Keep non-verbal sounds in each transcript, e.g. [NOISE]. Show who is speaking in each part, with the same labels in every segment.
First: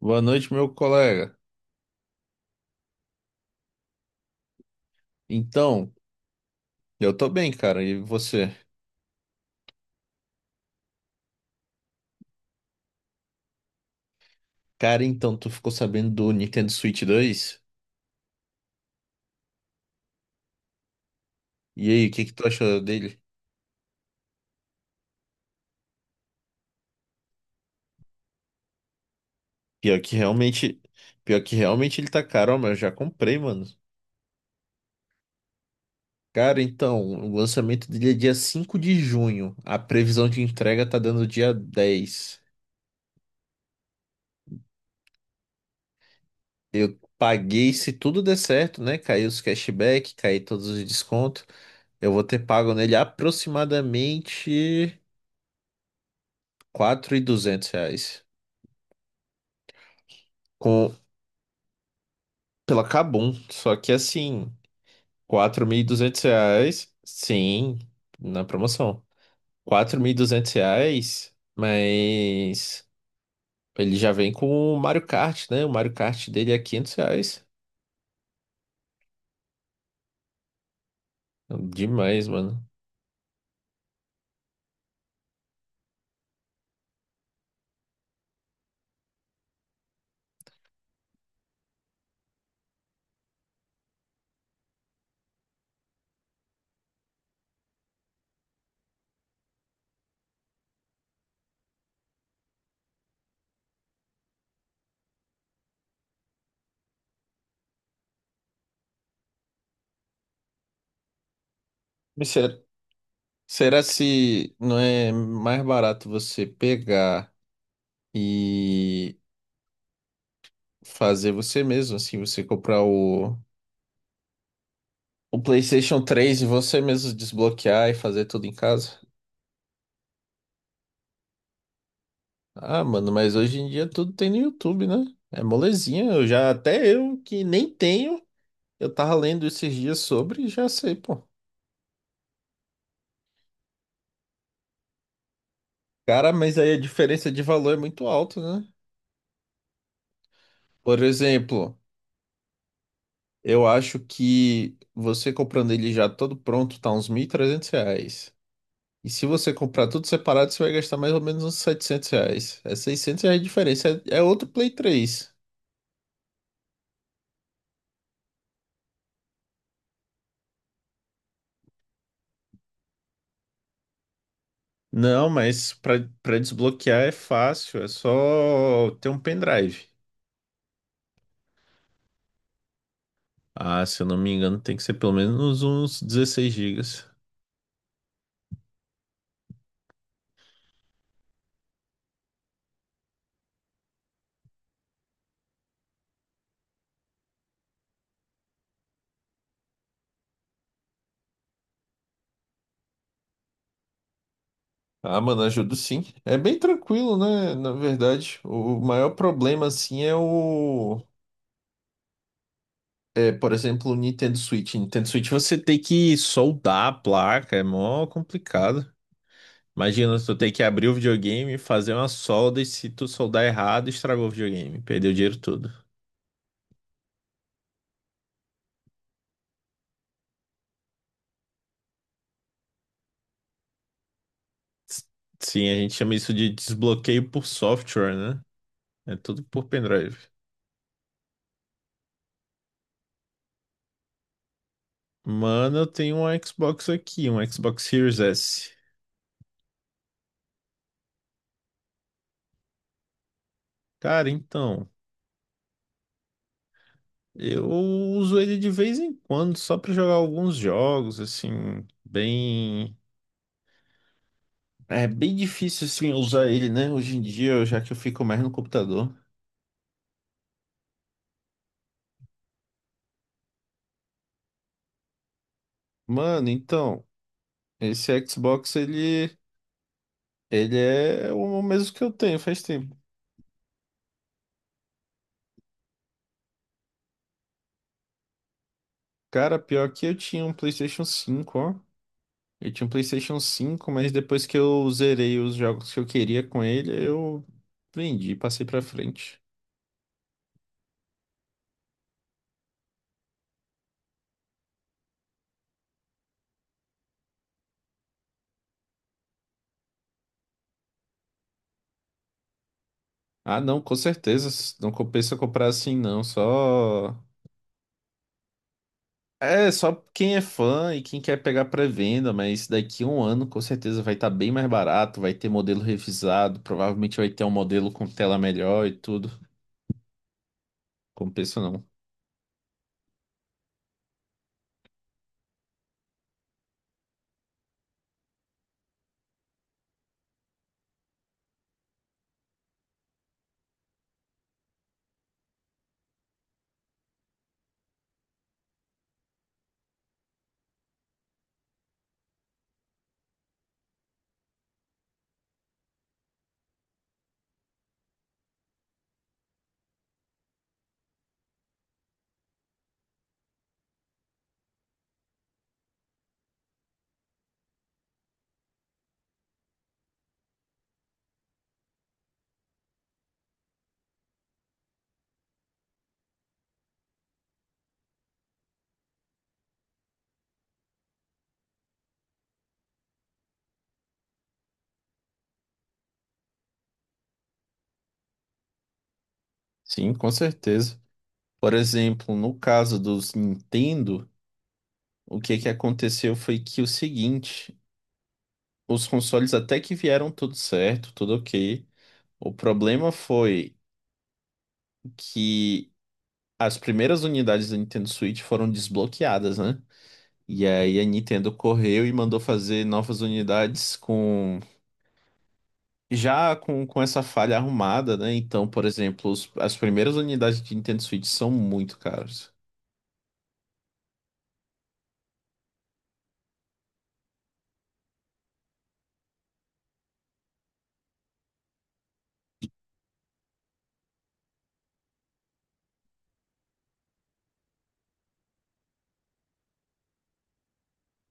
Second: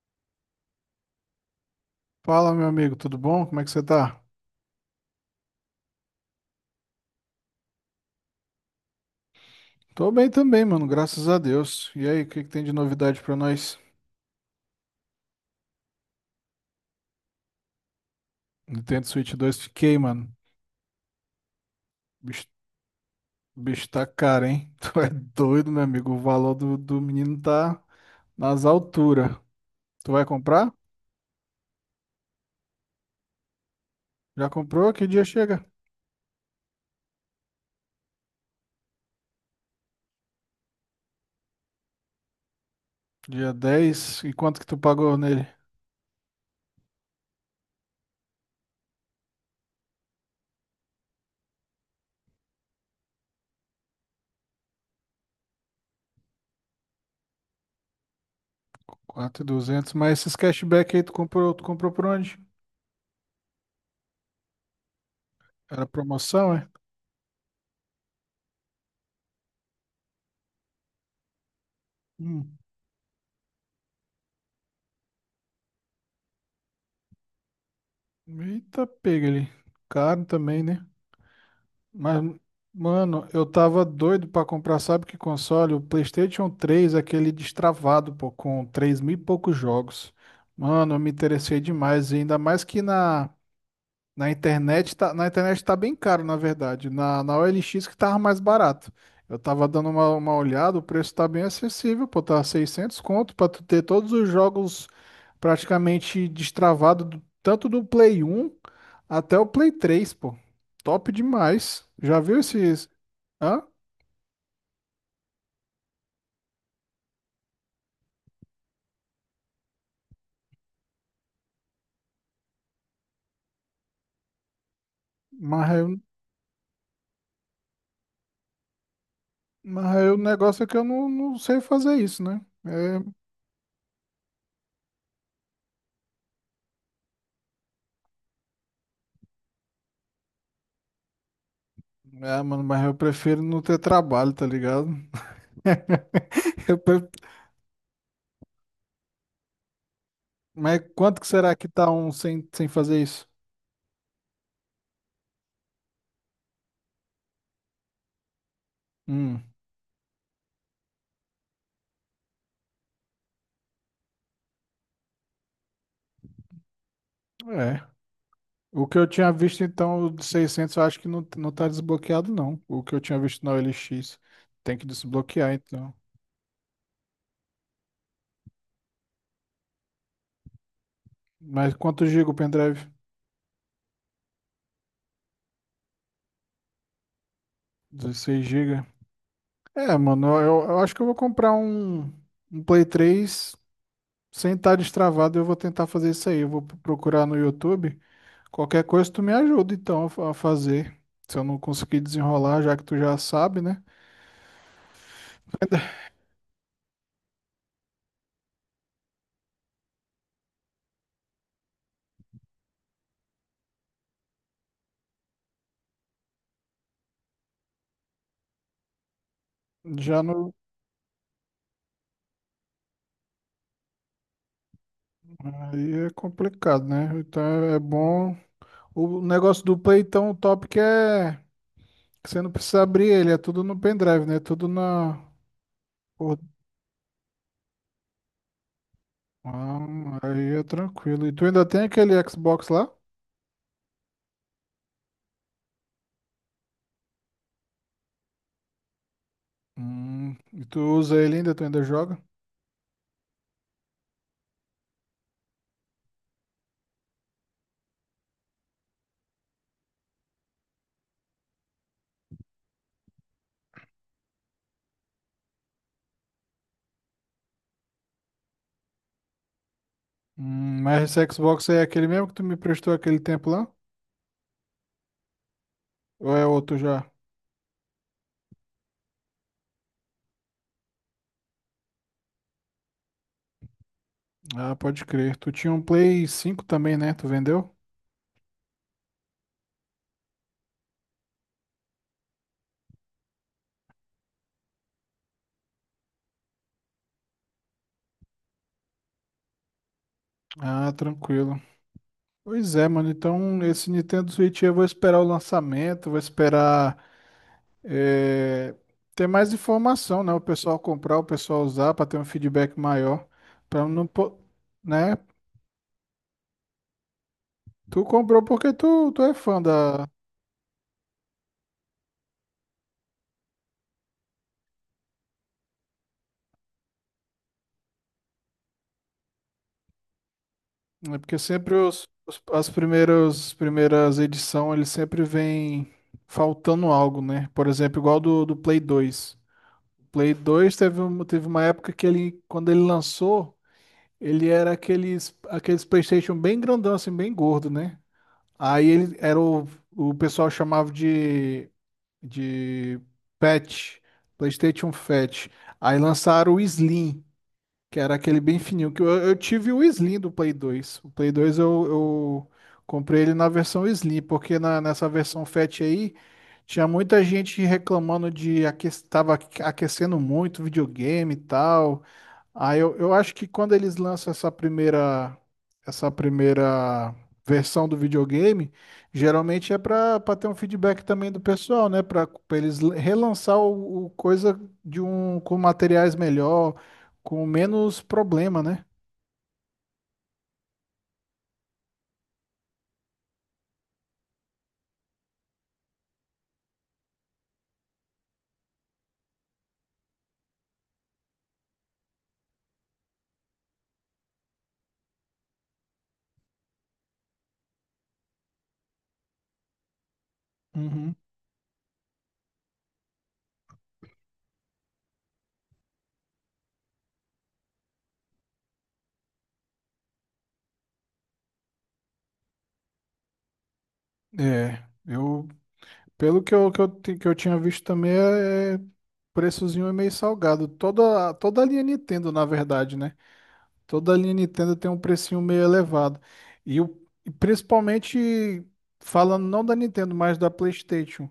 Speaker 1: Boa noite, meu colega.
Speaker 2: Fala, meu amigo, tudo bom? Como é que você tá?
Speaker 1: Então, eu tô bem, cara. E você?
Speaker 2: Tô bem também, mano, graças a Deus. E aí, o que que tem de novidade pra nós?
Speaker 1: Cara, então, tu ficou sabendo do Nintendo Switch 2?
Speaker 2: Nintendo Switch 2, fiquei, mano.
Speaker 1: E aí, o que
Speaker 2: O
Speaker 1: que
Speaker 2: bicho,
Speaker 1: tu achou dele?
Speaker 2: o bicho tá caro, hein? [LAUGHS] Tu é doido, meu amigo. O valor do menino tá nas alturas.
Speaker 1: Pior
Speaker 2: Tu
Speaker 1: que
Speaker 2: vai comprar?
Speaker 1: realmente, pior que realmente ele tá caro, ó, mas eu já comprei, mano.
Speaker 2: Já comprou? Que dia chega?
Speaker 1: Cara, então, o lançamento dele é dia 5 de junho. A previsão de entrega tá dando dia 10.
Speaker 2: Dia 10. E quanto que tu pagou nele?
Speaker 1: Eu paguei, se tudo der certo, né? Caiu os cashback, caiu todos os descontos. Eu vou ter pago nele aproximadamente R$ 4.200.
Speaker 2: 4.200. Mas esses
Speaker 1: Com,
Speaker 2: cashback aí, tu comprou por onde?
Speaker 1: pela Kabum. Só que assim, quatro mil e
Speaker 2: Era
Speaker 1: duzentos
Speaker 2: promoção, é?
Speaker 1: reais, sim, na promoção. R$ 4.200,
Speaker 2: Hum.
Speaker 1: mas ele já vem com o Mario Kart, né? O Mario Kart dele é R$ 500.
Speaker 2: Eita, pega ele. Caro também, né? Mas,
Speaker 1: Demais, mano.
Speaker 2: mano, eu tava doido pra comprar, sabe que console? O PlayStation 3 aquele destravado, pô, com 3 mil e poucos jogos. Mano, eu me interessei demais, e ainda mais que na internet tá bem caro, na verdade. Na OLX que tava mais barato. Eu tava dando uma olhada, o preço tá bem acessível, pô, tá 600 conto pra tu ter todos os jogos praticamente destravados, tanto do Play 1 até o Play 3, pô. Top demais. Já
Speaker 1: Mas
Speaker 2: viu
Speaker 1: será,
Speaker 2: esses? Hã?
Speaker 1: será se não é mais barato você pegar e fazer você mesmo, assim, você comprar o
Speaker 2: Mas, eu-
Speaker 1: PlayStation 3 e você mesmo desbloquear e fazer tudo em casa?
Speaker 2: o negócio é que eu não sei fazer isso, né?
Speaker 1: Ah,
Speaker 2: É,
Speaker 1: mano, mas hoje em dia tudo tem no YouTube, né? É molezinha. Eu já, até eu que nem tenho, eu tava lendo esses dias sobre e já sei, pô.
Speaker 2: é, mano, mas eu prefiro não ter trabalho, tá ligado? [LAUGHS]
Speaker 1: Cara, mas aí
Speaker 2: Eu,
Speaker 1: a
Speaker 2: pre-
Speaker 1: diferença de valor é muito alta, né?
Speaker 2: Mas
Speaker 1: Por
Speaker 2: quanto que será que
Speaker 1: exemplo,
Speaker 2: tá um sem fazer isso?
Speaker 1: eu acho que você comprando ele já todo pronto tá uns R$ 1.300. E se
Speaker 2: Hum,
Speaker 1: você comprar tudo separado, você vai gastar mais ou menos uns R$ 700. É R$ 600 de diferença. É, é outro Play 3.
Speaker 2: é. O que eu tinha visto, então, o de 600 eu acho que não tá desbloqueado, não. O que eu tinha visto na OLX. Tem que
Speaker 1: Não,
Speaker 2: desbloquear,
Speaker 1: mas pra,
Speaker 2: então.
Speaker 1: pra desbloquear é fácil. É só ter um pendrive.
Speaker 2: Mas quanto giga o pendrive?
Speaker 1: Ah, se eu não me engano, tem que ser pelo menos uns 16 gigas.
Speaker 2: 16 gigas. É, mano, eu acho que eu vou comprar um Play 3 sem estar destravado. Eu vou tentar fazer isso aí. Eu vou procurar no YouTube. Qualquer coisa, tu me ajuda, então, a fazer. Se eu não conseguir desenrolar, já que tu já sabe, né?
Speaker 1: Ah, mano, ajudo
Speaker 2: [LAUGHS]
Speaker 1: sim. É bem tranquilo, né? Na verdade, o maior problema, assim, é o. É, por exemplo, o Nintendo Switch. Nintendo Switch você tem que soldar a placa, é mó complicado. Imagina,
Speaker 2: Já
Speaker 1: tu tem
Speaker 2: não.
Speaker 1: que abrir o videogame, fazer uma solda e se tu soldar errado, estragou o videogame, perdeu o dinheiro todo.
Speaker 2: Aí é complicado, né? Então é bom. O negócio do Play, então, o top que é que você não precisa abrir ele, é tudo no pendrive, né? Tudo
Speaker 1: S-
Speaker 2: na.
Speaker 1: Sim, a gente chama isso
Speaker 2: por-
Speaker 1: de desbloqueio por software, né? É tudo por pendrive.
Speaker 2: Ah, aí é tranquilo. E tu ainda tem aquele Xbox lá?
Speaker 1: Mano, eu tenho um Xbox aqui, um Xbox Series S.
Speaker 2: E tu usa ele ainda? Tu ainda joga?
Speaker 1: Cara, então, eu uso ele de vez em quando só pra jogar alguns jogos, assim, bem. É bem difícil, assim, usar ele, né? Hoje em dia, já que eu fico mais no computador.
Speaker 2: Mas esse Xbox aí é aquele mesmo que tu me prestou aquele tempo lá? Ou é
Speaker 1: Mano,
Speaker 2: outro
Speaker 1: então,
Speaker 2: já?
Speaker 1: esse Xbox, ele é o mesmo que eu tenho faz tempo.
Speaker 2: Ah, pode crer. Tu tinha um Play 5 também, né? Tu vendeu?
Speaker 1: Cara, pior que eu tinha um PlayStation 5, ó. Eu tinha um PlayStation cinco, mas depois que eu zerei os jogos que eu queria com ele, eu vendi, passei pra frente.
Speaker 2: Ah, tranquilo. Pois é, mano. Então, esse Nintendo Switch eu vou esperar o lançamento, vou esperar eh, ter mais informação, né? O pessoal comprar, o pessoal usar, para ter um feedback maior.
Speaker 1: Ah, não,
Speaker 2: Para
Speaker 1: com
Speaker 2: não,
Speaker 1: certeza. Não
Speaker 2: né?
Speaker 1: compensa comprar assim, não. Só.
Speaker 2: Tu comprou porque tu é fã
Speaker 1: É, só
Speaker 2: da.
Speaker 1: quem é fã e quem quer pegar pré-venda, mas daqui a um ano com certeza vai estar bem mais barato, vai ter modelo revisado, provavelmente vai ter um modelo com tela melhor e tudo.
Speaker 2: É. Porque
Speaker 1: Compensa
Speaker 2: sempre
Speaker 1: não.
Speaker 2: as primeiras edições, eles sempre vêm faltando algo, né? Por exemplo, igual do Play 2. Play 2 teve, teve uma época que ele, quando ele lançou. Ele era aqueles, aqueles PlayStation bem grandão, assim, bem gordo, né? Aí ele era o pessoal chamava de Fat, PlayStation Fat. Aí lançaram o Slim, que era aquele bem fininho. Que eu tive o Slim do Play 2. O Play 2 eu comprei ele na versão Slim, porque na, nessa versão Fat aí tinha muita gente reclamando de que estava aquecendo muito o videogame e tal. Ah, eu acho que quando eles lançam essa primeira versão do videogame, geralmente é para ter um feedback também do pessoal, né? Para eles relançar o coisa de um com materiais melhor, com menos problema, né?
Speaker 1: Sim, com certeza. Por exemplo, no caso dos Nintendo, o que que aconteceu foi que o seguinte. Os consoles até que vieram tudo certo, tudo ok. O problema foi que as primeiras unidades da Nintendo Switch foram desbloqueadas, né? E aí a
Speaker 2: Uhum.
Speaker 1: Nintendo correu e mandou fazer novas unidades com já com essa falha arrumada, né? Então, por exemplo, as primeiras unidades de Nintendo Switch são muito caras.
Speaker 2: É, eu, pelo que eu, que eu tinha visto também, é o preçozinho é meio salgado. Toda a linha Nintendo, na verdade, né? Toda a linha Nintendo tem um precinho meio elevado. E, o, e principalmente, falando não da Nintendo, mas da PlayStation.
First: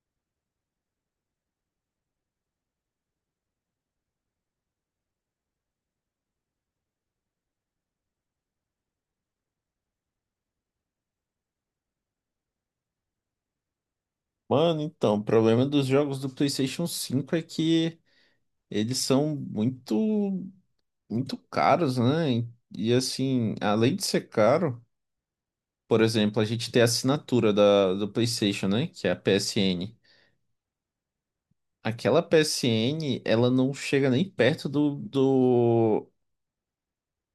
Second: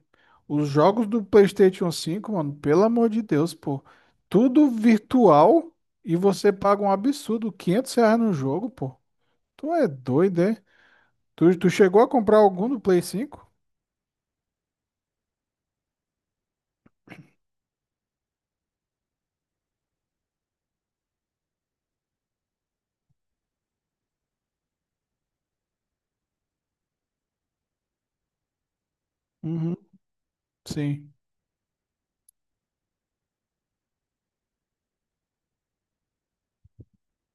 Speaker 2: Os jogos do PlayStation 5, mano, pelo amor de Deus, pô. Tudo virtual e você paga um absurdo, R$ 500 no jogo, pô. Tu é doido, é? Tu chegou a comprar algum do Play 5?
Speaker 1: Mano, então, o problema dos jogos do PlayStation 5 é que eles são muito muito caros, né? E assim, além de ser caro, por exemplo, a gente tem a assinatura do PlayStation, né? Que é a
Speaker 2: Uhum.
Speaker 1: PSN.
Speaker 2: Sim.
Speaker 1: Aquela PSN, ela não chega nem perto do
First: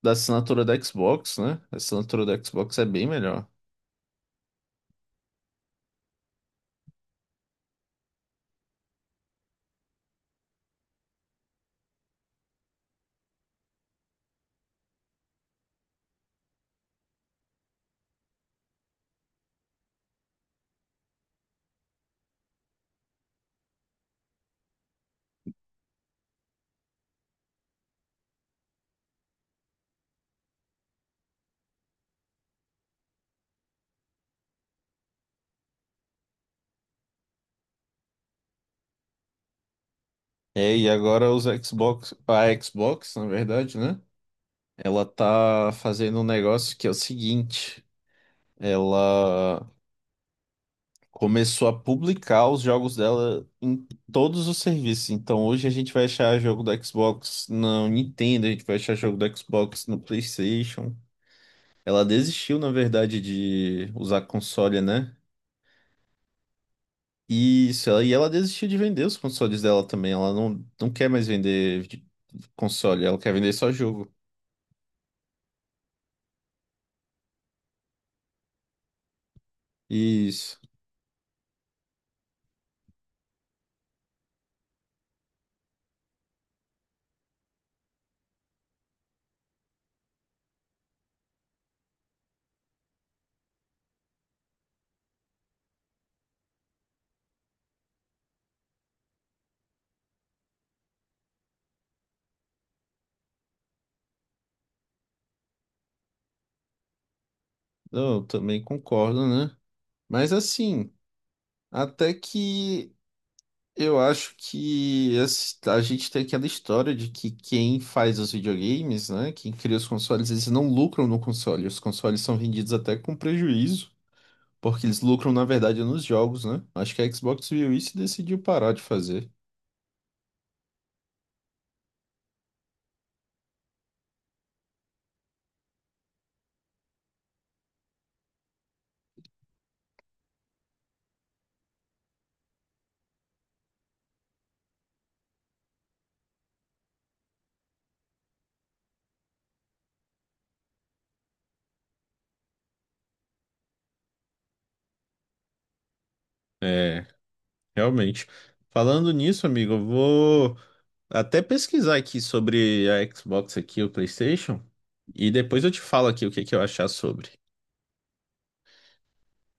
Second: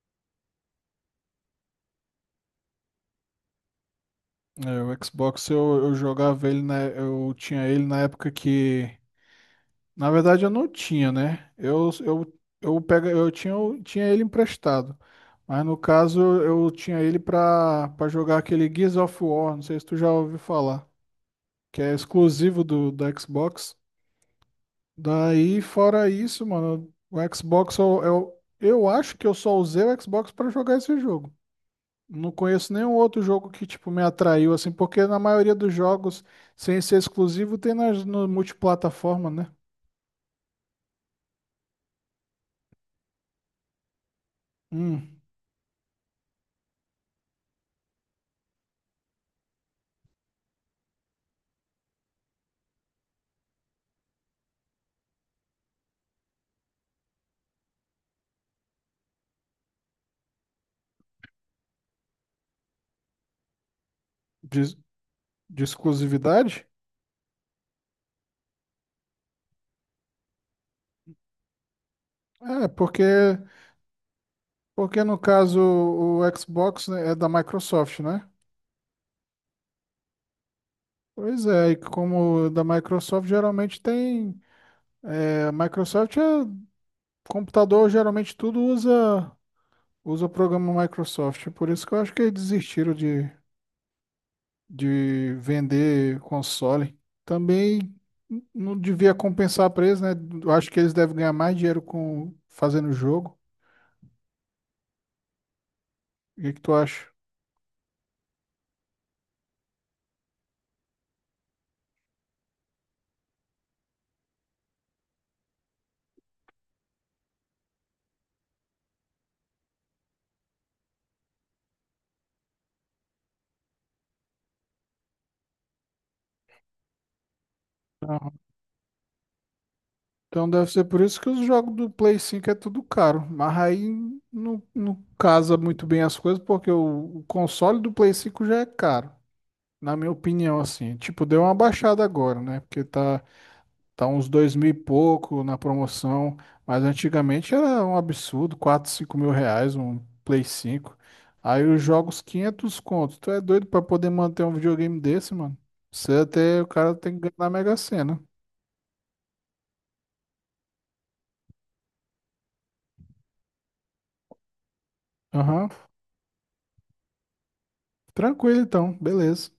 Speaker 1: da assinatura da Xbox, né? A assinatura da Xbox é bem melhor.
Speaker 2: É, o Xbox eu jogava ele, eu tinha ele na época que. Na verdade, eu não tinha, né? Pega, eu tinha ele emprestado. Mas no caso, eu tinha ele pra jogar aquele Gears of War. Não sei se tu já ouviu falar. Que é exclusivo do, da Xbox. Daí, fora isso, mano, o Xbox, eu acho que eu só usei o Xbox pra jogar esse jogo. Não conheço nenhum outro jogo que, tipo, me atraiu, assim, porque na maioria dos jogos, sem ser exclusivo, tem nas, no multiplataforma, né?
Speaker 1: É, e agora os Xbox, a Xbox, na verdade, né? Ela
Speaker 2: Hum.
Speaker 1: tá fazendo um negócio que é o seguinte, ela começou a publicar os jogos dela em todos os serviços. Então hoje a gente vai achar jogo do Xbox no Nintendo, a gente vai achar jogo do Xbox no PlayStation. Ela desistiu, na verdade, de usar
Speaker 2: Diz-
Speaker 1: console, né?
Speaker 2: De exclusividade?
Speaker 1: Isso, ela, e ela desistiu de vender os consoles dela também. Ela não quer mais vender
Speaker 2: É,
Speaker 1: console,
Speaker 2: porque,
Speaker 1: ela quer vender só jogo.
Speaker 2: porque no caso o Xbox, né, é da Microsoft, né?
Speaker 1: Isso.
Speaker 2: Pois é, e como da Microsoft geralmente tem. É, a Microsoft é computador, geralmente tudo usa o programa Microsoft. Por isso que eu acho que eles desistiram de vender console. Também não devia compensar preço, né? Eu acho que eles devem ganhar mais dinheiro com fazendo jogo. O que que tu acha?
Speaker 1: Não, eu também concordo, né? Mas assim, até que eu acho que a gente tem aquela história de que quem faz os videogames, né, quem cria os consoles, eles não lucram no console. Os consoles são vendidos até com prejuízo, porque eles lucram, na verdade, nos jogos, né? Acho que a Xbox viu isso e decidiu parar de fazer.
Speaker 2: Então deve ser por isso que os jogos do Play 5 é tudo caro. Mas aí não casa muito bem as coisas, porque o console do Play 5 já é caro, na minha opinião, assim. Tipo, deu uma baixada agora, né? Porque tá uns dois mil e pouco na promoção. Mas antigamente era um absurdo, 4, 5.000 reais um Play 5. Aí os jogos 500 contos. Tu é doido pra poder manter um videogame desse, mano? Você até, o cara
Speaker 1: É,
Speaker 2: tem que ganhar na Mega Sena.
Speaker 1: realmente. Falando nisso, amigo, eu vou até pesquisar aqui sobre a Xbox aqui, o PlayStation, e depois
Speaker 2: Aham.
Speaker 1: eu te falo aqui o que que eu achar sobre.
Speaker 2: Tranquilo então, beleza.